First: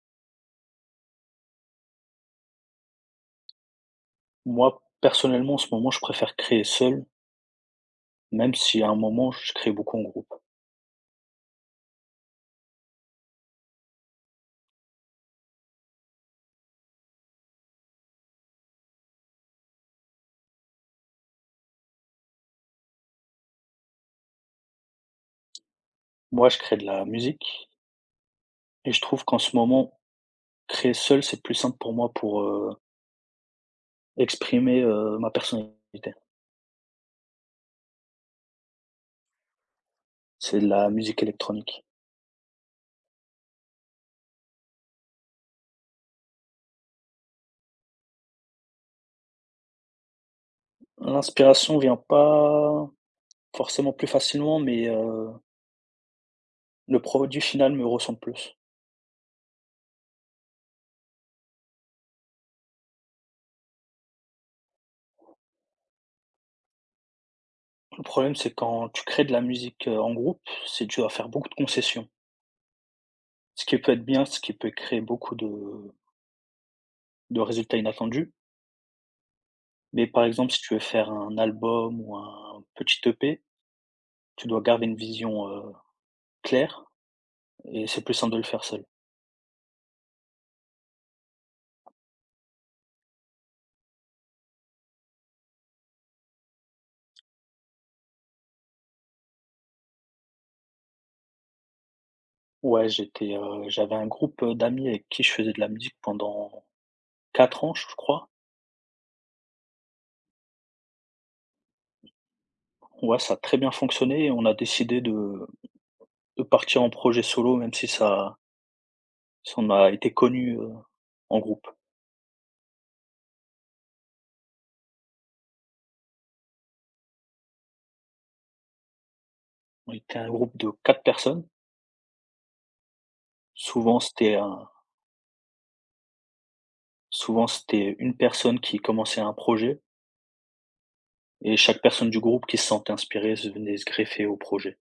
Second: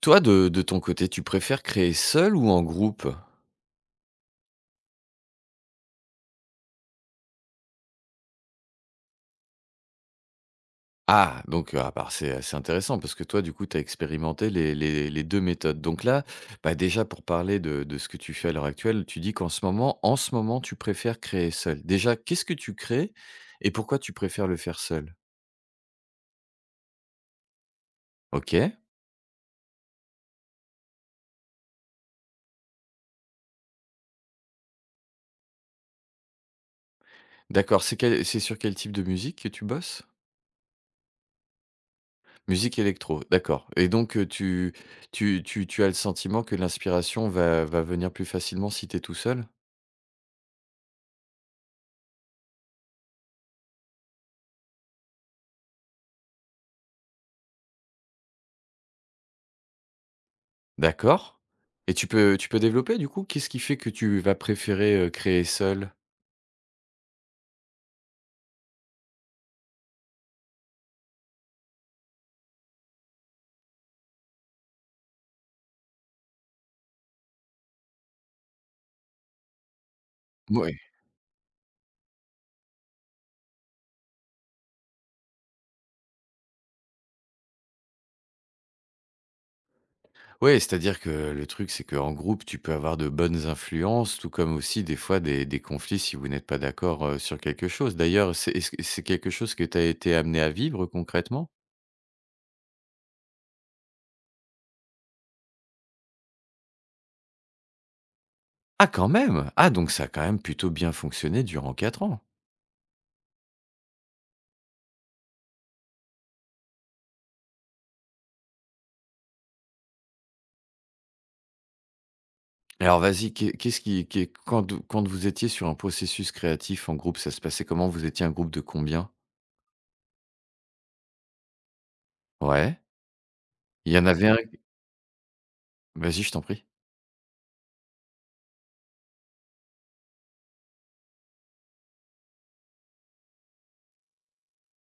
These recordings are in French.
Toi, de ton côté, tu préfères créer seul ou en groupe? Moi, personnellement, en ce moment, je préfère créer seul, même si à un moment, je crée beaucoup en groupe. Ah, bah, c'est assez intéressant parce que toi, du coup, tu as expérimenté les 2 méthodes. Donc là, bah, déjà pour parler de ce que tu fais à l'heure actuelle, tu dis qu'en ce moment, tu préfères créer seul. Déjà, qu'est-ce que tu crées et pourquoi tu préfères le faire seul? Moi, je crée de la musique OK, et je trouve qu'en ce moment, créer seul, c'est plus simple pour moi pour, exprimer, ma personnalité. d'accord, c'est sur quel type de musique que tu bosses? C'est de la musique électronique. Musique électro, d'accord et donc, tu tu as le sentiment que l'inspiration va venir plus facilement si tu es tout seul? L'inspiration vient pas forcément plus facilement, mais le produit final me ressemble plus. D'accord et tu peux développer du coup? Qu'est-ce qui fait que tu vas préférer, créer seul? Le problème, c'est quand tu crées de la musique, en groupe, c'est que tu dois faire beaucoup de concessions. Ce qui peut être bien, ce qui peut créer beaucoup de résultats inattendus, mais par exemple, si tu Oui. veux faire un album ou un petit EP, tu dois garder une vision, claire, et c'est plus simple de le faire seul. Ouais, c'est-à-dire que le truc, c'est qu'en groupe, tu peux avoir de bonnes influences, tout comme aussi des fois des conflits si vous n'êtes pas d'accord, sur quelque chose. D'ailleurs, c'est est-ce que c'est quelque chose que tu as été amené à vivre concrètement? Ouais, j'avais un groupe, d'amis avec qui je faisais de la musique pendant 4 ans, je crois. Ah quand même! Ah donc ça a quand même plutôt bien fonctionné durant 4 ans. Ouais, ça a très bien fonctionné et on a décidé de partir en projet solo, même si ça si on a été connu en groupe. Alors vas-y, qu'est qu'est-ce qui qu'est quand quand vous étiez sur un processus créatif en groupe, ça se passait comment? Vous étiez un groupe de combien? On était un groupe de 4 personnes. Ouais, il y Souvent, en avait c'était un, un vas-y, je t'en prie. souvent, c'était une personne qui commençait un projet et chaque personne du groupe qui se sentait inspirée se venait se greffer au projet.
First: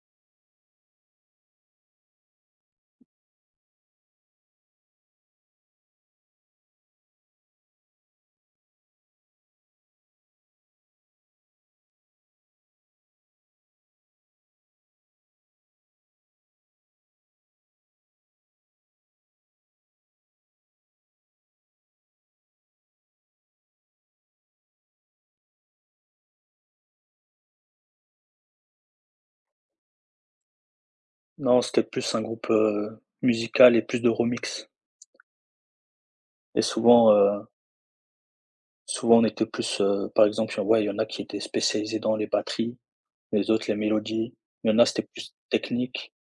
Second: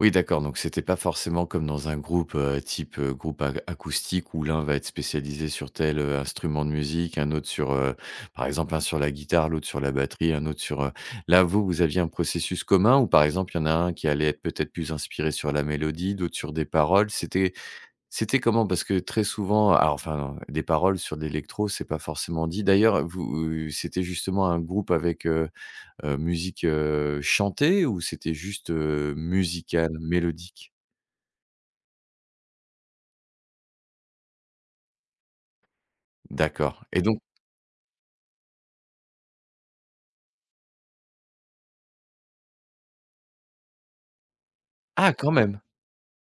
Oui, d'accord, donc c'était pas forcément comme dans un groupe, type, groupe ac acoustique où l'un va être spécialisé sur tel, instrument de musique, un autre sur, par exemple, un sur la guitare, l'autre sur la batterie, un autre sur, là, vous, vous aviez un processus commun ou par exemple, il y en a un qui allait être peut-être plus inspiré sur la mélodie, d'autres sur des paroles? C'était, c'était comment? Parce que très souvent, alors enfin, des paroles sur de l'électro, c'est pas forcément dit. D'ailleurs, vous, c'était justement un groupe avec, heu, musique, chantée ou c'était juste, musical, mélodique? Non, c'était plus un groupe, musical et plus de remix. Et D'accord et souvent, donc, heu, souvent on était plus, par exemple, ouais, il y en a qui étaient spécialisés dans les batteries, les autres les mélodies. Il y en a, c'était ah quand plus même! technique,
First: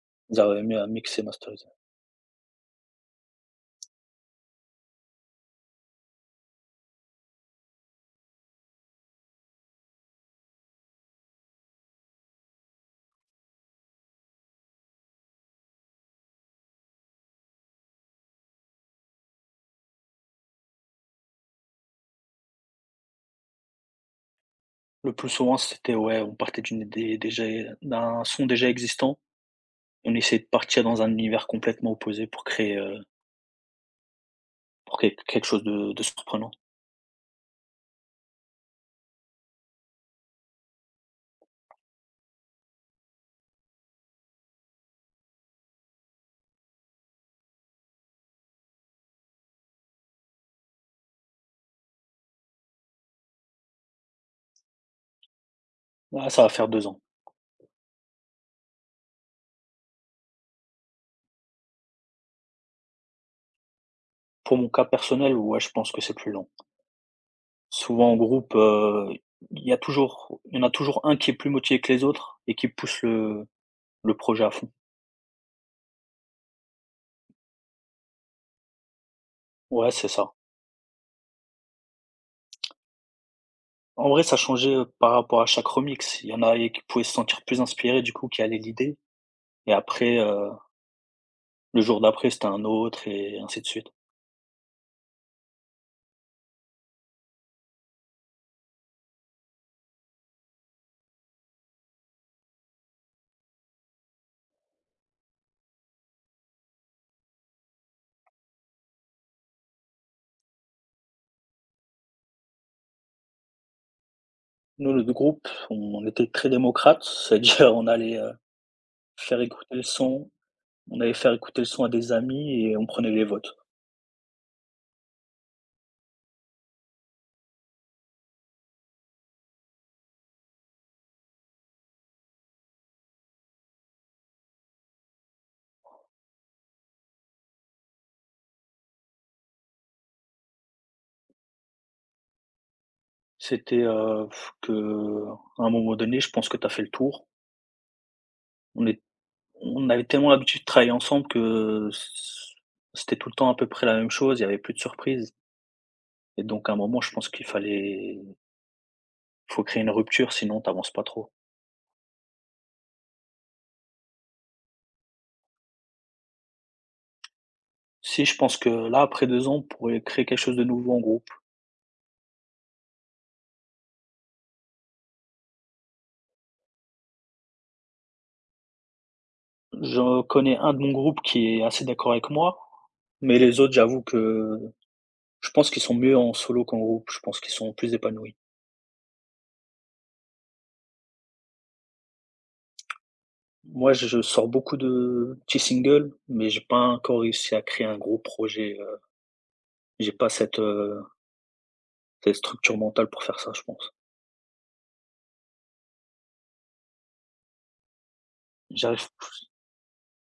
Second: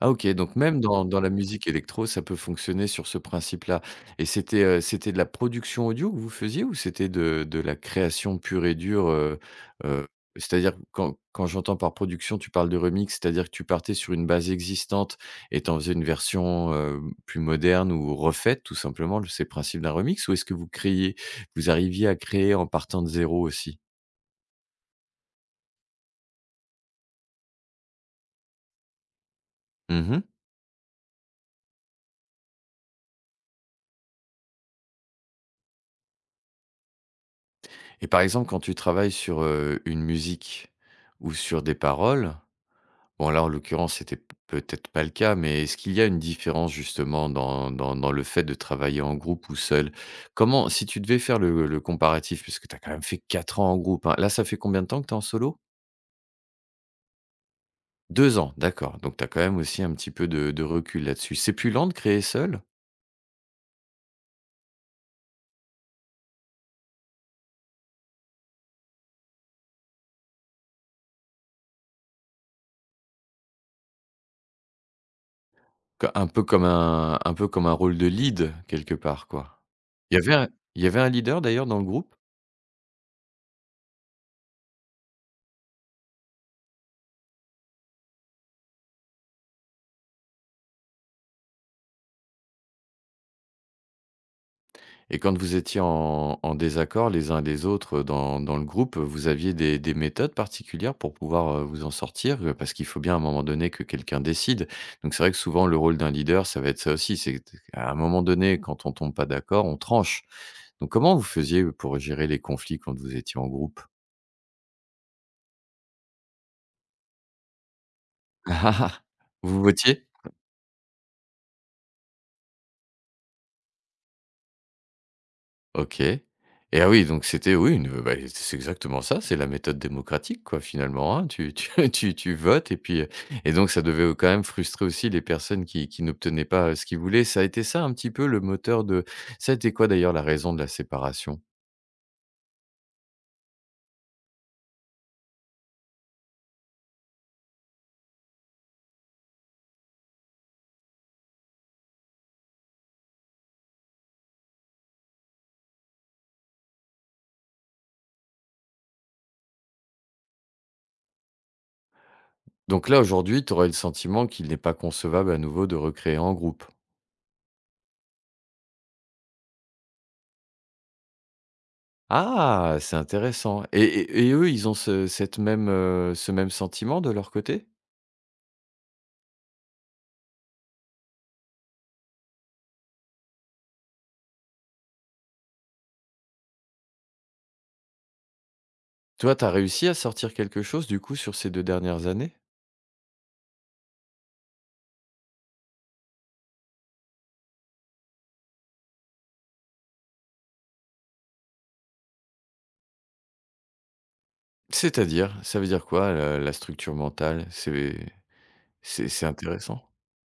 Ah OK, ils donc avaient mieux même à dans mixer dans et la masteriser. musique électro, ça peut fonctionner sur ce principe-là. Et c'était, c'était de la production audio que vous faisiez ou c'était de la création pure et dure, heu, c'est-à-dire quand j'entends par production, tu parles de remix, c'est-à-dire que tu partais sur une base existante et t'en faisais une version, plus moderne ou refaite tout simplement, le ces principes d'un remix? Ou est-ce que vous créiez, vous arriviez à créer en partant de zéro aussi? Le plus souvent, c'était, ouais, on partait d'une idée déjà, d'un son déjà existant, on Mmh. essayait de partir dans un univers complètement opposé pour créer quelque chose de surprenant. Et par exemple, quand tu travailles sur, une musique ou sur des paroles. Bon là, en l'occurrence, c'était p peut-être pas le cas, mais est-ce qu'il y a une différence justement dans dans le fait de travailler en groupe ou seul? Comment, si tu devais faire le comparatif, puisque tu as quand même fait 4 ans en groupe, hein. Là, ça fait combien de temps que tu es en solo? Là, ça va faire 2 ans. 2 ans, d'accord, donc tu as quand même aussi un petit peu de recul là-dessus. C'est plus lent de créer seul? Pour mon cas personnel, ouais, je pense que c'est plus lent. Souvent en groupe, il y en a toujours un qui est plus motivé que les autres et qui pousse le projet à fond. Co Un peu comme un peu comme un rôle de lead quelque part, quoi. Ouais, c'est Il y ça. avait un, il y avait un leader d'ailleurs dans le groupe? En vrai, ça changeait, par rapport à chaque remix. Il y en a qui pouvaient se sentir plus inspirés, du coup, qui allaient l'idée, et après, le jour d'après, c'était un autre et ainsi de suite. Et quand vous étiez en en désaccord les uns les autres, dans le groupe, vous aviez des méthodes particulières pour pouvoir, vous en sortir? Parce qu'il faut bien à un moment donné que quelqu'un décide. Donc c'est vrai que souvent le rôle d'un leader, ça va être ça aussi, c'est t à un moment donné, quand on tombe pas d'accord, on tranche. Donc comment vous faisiez, pour gérer les conflits quand vous étiez en groupe? Nous, le groupe, on était très démocrate, c'est-à-dire on allait, faire Vous écouter le votiez? son on allait faire écouter le son à des amis et on prenait les votes. OK. Et ah oui, donc c'était, oui, une, bah, c'est exactement ça, c'est la méthode démocratique quoi finalement, hein. Tu tu votes et puis, et donc ça devait, quand même frustrer aussi les personnes qui n'obtenaient pas, ce qu'ils voulaient. Ça a été ça un petit peu le moteur de, ça a été quoi d'ailleurs la raison de la séparation? C'était que à un moment donné, je pense que tu as fait le tour. On On avait tellement l'habitude de travailler ensemble que c'était tout le temps à peu près la même chose, il y avait plus de surprises, et donc à un moment, je pense qu'il fallait faut créer une rupture, sinon t'avances pas trop. Donc là, aujourd'hui, tu aurais le sentiment qu'il n'est pas concevable à nouveau de recréer en groupe. Si, je pense que là, après 2 ans, on pourrait créer quelque chose de nouveau en groupe. Ah! C'est intéressant et et eux, ils ont ce cette même, ce même sentiment de leur côté? Je connais un de mon groupe qui est assez d'accord avec moi, mais les autres, j'avoue que je pense qu'ils sont mieux en solo qu'en groupe, je pense qu'ils sont plus épanouis. Toi, tu as réussi à sortir quelque chose du coup sur ces 2 dernières années? Moi, je sors beaucoup de petits singles, mais j'ai pas encore réussi à créer un gros projet, j'ai pas cette, c'est structure mentale pour faire ça, je pense. C'est-à-dire? Ça veut dire quoi la structure mentale? C'est J'arrive c'est intéressant.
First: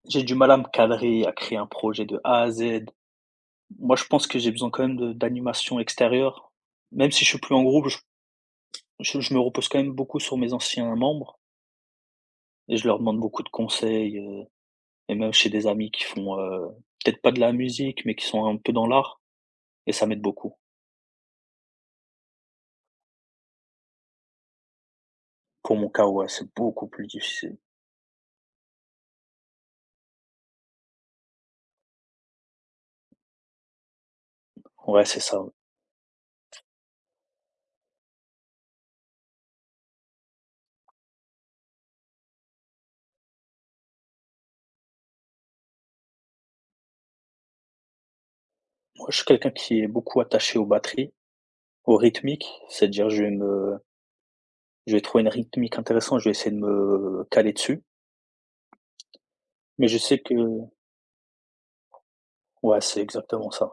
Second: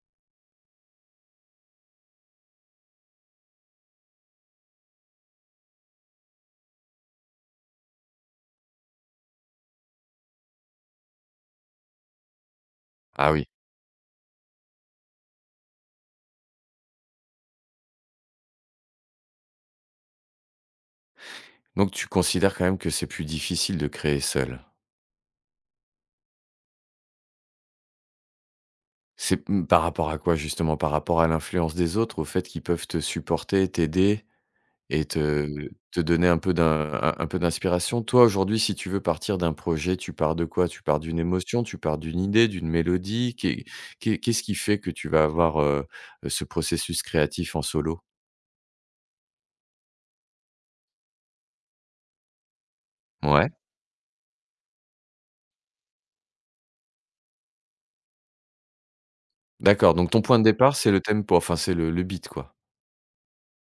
j'ai du mal à me cadrer, à créer un projet de A à Z. Moi, je pense que j'ai besoin quand même de d'animation extérieure. Même si je suis plus en groupe, je me repose quand même beaucoup sur mes anciens membres et je leur demande Ah beaucoup oui, de conseils, et même chez des amis qui font, peut-être pas de la musique, mais qui sont un peu dans l'art, et ça m'aide beaucoup. donc tu considères quand même que c'est plus difficile de créer seul? Pour mon cas, ouais, c'est beaucoup plus difficile. C'est, mmh, par rapport à quoi justement? Par rapport à l'influence des autres? Au fait qu'ils peuvent te supporter, t'aider et Ouais, c'est ça. te donner un peu d'un un peu d'inspiration? Toi, aujourd'hui, si tu veux partir d'un projet, tu pars de quoi? Tu pars d'une émotion? Tu pars d'une idée, d'une mélodie? Qu'est-ce qui fait que tu vas avoir, ce processus créatif en solo? Moi, je suis quelqu'un qui est beaucoup attaché aux batteries, aux rythmiques, c'est-à-dire je vais Ouais. me je vais trouver une rythmique intéressante, je vais essayer de me caler dessus, mais D'accord, je donc sais ton que, point de départ, c'est le tempo, enfin c'est le beat, quoi. ouais, c'est exactement ça.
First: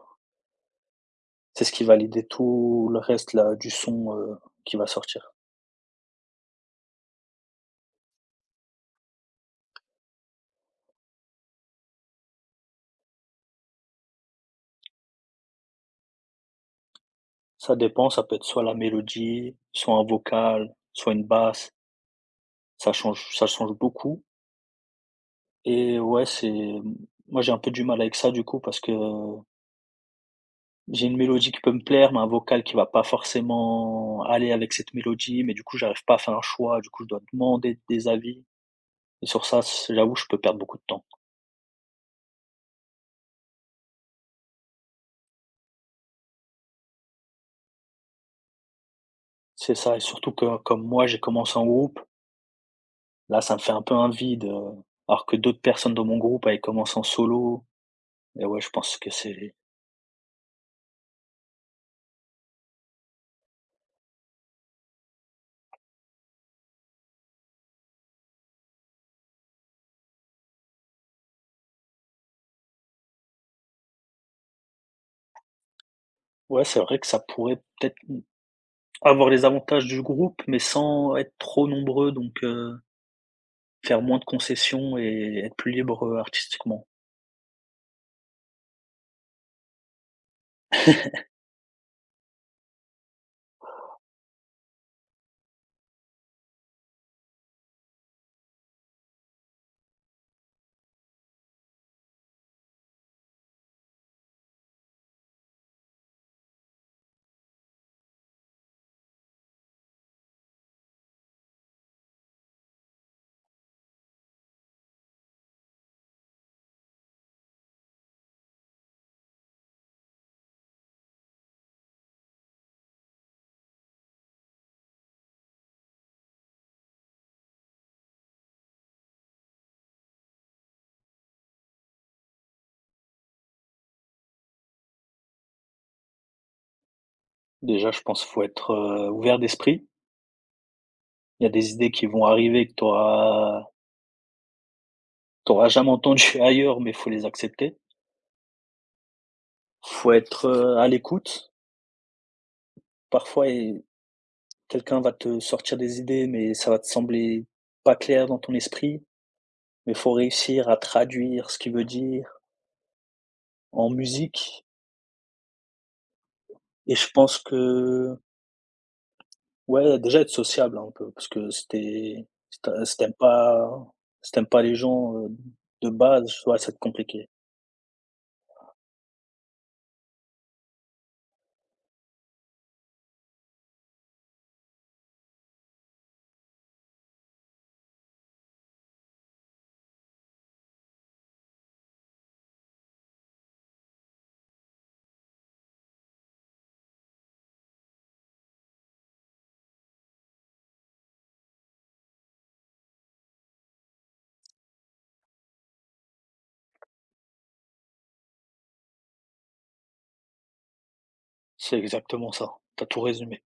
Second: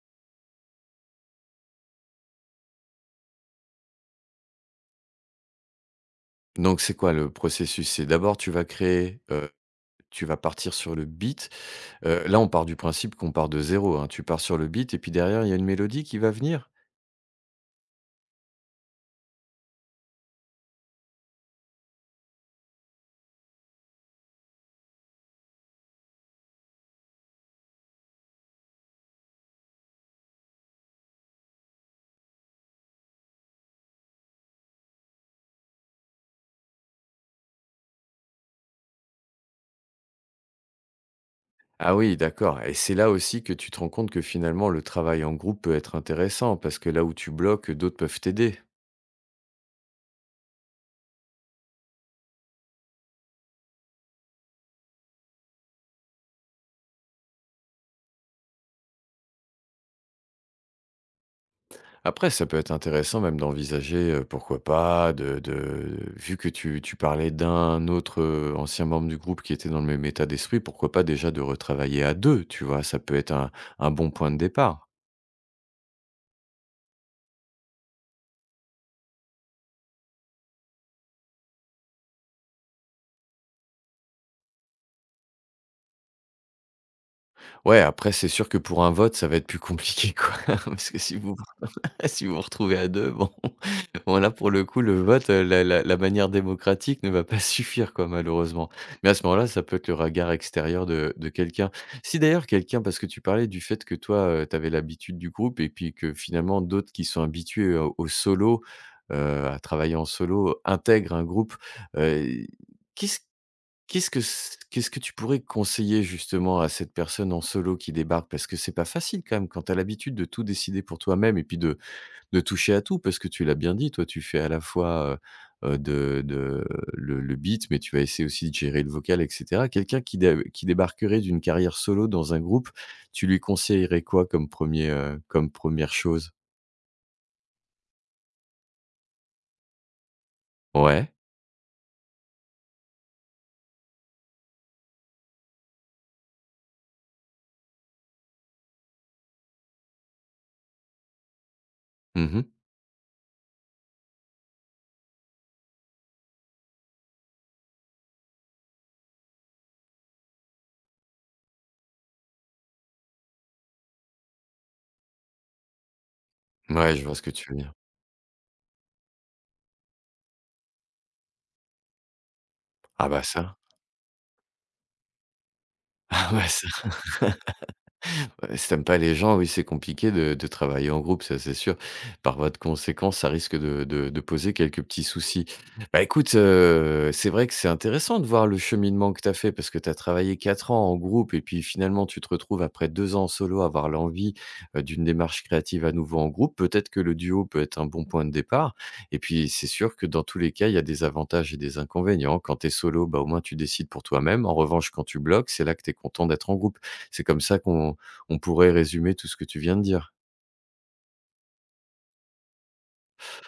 C'est ce qui va l'aider tout le reste là, du son, qui va sortir. Donc c'est quoi le processus? C'est d'abord tu vas créer, tu vas partir sur le beat. Là, on part du principe qu'on part de zéro, hein. Tu pars sur le beat et puis derrière, il y a une mélodie qui va venir? Ça dépend, ça peut être soit la mélodie, soit un vocal, soit une basse, ça change beaucoup. Et ouais, c'est moi j'ai un peu du mal avec ça du coup, parce que j'ai une mélodie qui peut me plaire, mais un vocal qui va pas forcément aller avec cette mélodie, mais du coup j'arrive pas à faire un choix, du coup je dois demander des avis, et sur ça, c'est là où je peux perdre beaucoup de temps. Ah oui, d'accord et c'est là aussi que tu te rends compte que finalement le travail en groupe peut être intéressant parce que là où tu bloques, d'autres peuvent t'aider. C'est ça, et surtout que comme moi j'ai commencé en groupe, là ça me fait un peu un vide, alors que d'autres personnes dans mon groupe avaient commencé en solo, et ouais je pense que c'est Après, ça peut être intéressant même d'envisager, pourquoi pas, de vu que tu parlais d'un autre, ancien membre du groupe qui était dans le même état d'esprit, pourquoi pas déjà de retravailler à 2, tu vois? Ça peut être un bon point de départ. ouais c'est vrai que ça pourrait peut-être avoir les avantages du groupe, mais sans être trop nombreux, donc faire moins de concessions et être plus libre, artistiquement. Ouais, après, c'est sûr que pour un vote, ça va être plus compliqué, quoi, parce que si vous si vous vous retrouvez à 2, bon, bon là, pour le coup, le vote, la manière démocratique ne va pas suffire, quoi, malheureusement. Mais à ce moment-là, ça peut être le regard extérieur de quelqu'un. Si d'ailleurs quelqu'un, parce que tu parlais du fait que toi, tu avais l'habitude du groupe et puis que finalement d'autres qui sont habitués, au solo, à travailler en solo, intègrent un groupe, heu, qu'est-ce qu'est-ce que tu pourrais conseiller justement à cette personne en solo qui débarque? Parce que c'est pas facile quand même, quand tu as l'habitude de tout décider pour toi-même et puis de toucher à tout parce que tu l'as bien dit, toi, tu fais à la fois, de le beat, mais tu vas essayer aussi de gérer le vocal et cetera. Quelqu'un qui débarquerait d'une carrière solo dans un groupe, tu lui conseillerais quoi comme premier er comme première chose? Déjà je pense qu'il faut être, ouvert d'esprit. Ouais. Il y a des idées qui vont arriver que tu auras jamais entendues ailleurs, mais faut les accepter. Faut être, à l'écoute Mmh. parfois. Et quelqu'un va te sortir des idées, mais ça va te sembler pas clair dans ton esprit, mais faut réussir à traduire ce qu'il veut dire en musique. Et Ouais, je je vois ce que pense tu veux dire. que, ouais, déjà être sociable hein, un peu, parce que si Ah tu bah ça, pas les gens, de base, ah bah ouais, ça ça. va être compliqué. Ouais, si tu pas les gens, oui, c'est compliqué de travailler en groupe, ça, c'est sûr. Par voie de conséquence, ça risque de poser quelques petits soucis. Bah, écoute, c'est vrai que c'est intéressant de voir le cheminement que t'as fait parce que t'as travaillé 4 ans en groupe et puis finalement, tu te retrouves après 2 ans en solo à avoir l'envie, d'une démarche créative à nouveau en groupe. Peut-être que le duo peut être un bon point de départ et puis, c'est sûr que dans tous les cas, il y a des avantages et des inconvénients. Quand t'es solo, bah, au moins tu décides pour toi-même. En revanche, quand tu bloques, c'est là que t'es content d'être en groupe. C'est comme ça qu'on, on pourrait résumer tout ce que tu viens de dire. C'est exactement ça. T'as tout résumé.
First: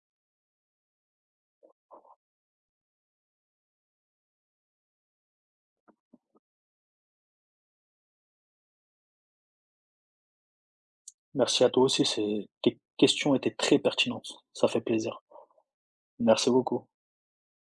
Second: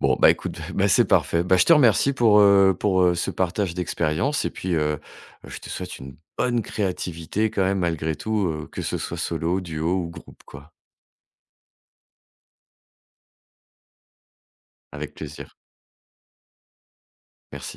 Bon, bah, écoute, bah, c'est parfait. Bah, je te remercie pour, ce partage d'expérience et puis, je te souhaite une bonne créativité quand même malgré tout, que ce soit solo, duo ou groupe quoi. Merci à toi aussi, c'est tes questions étaient très pertinentes. Ça fait Avec plaisir. plaisir. Merci beaucoup. Merci.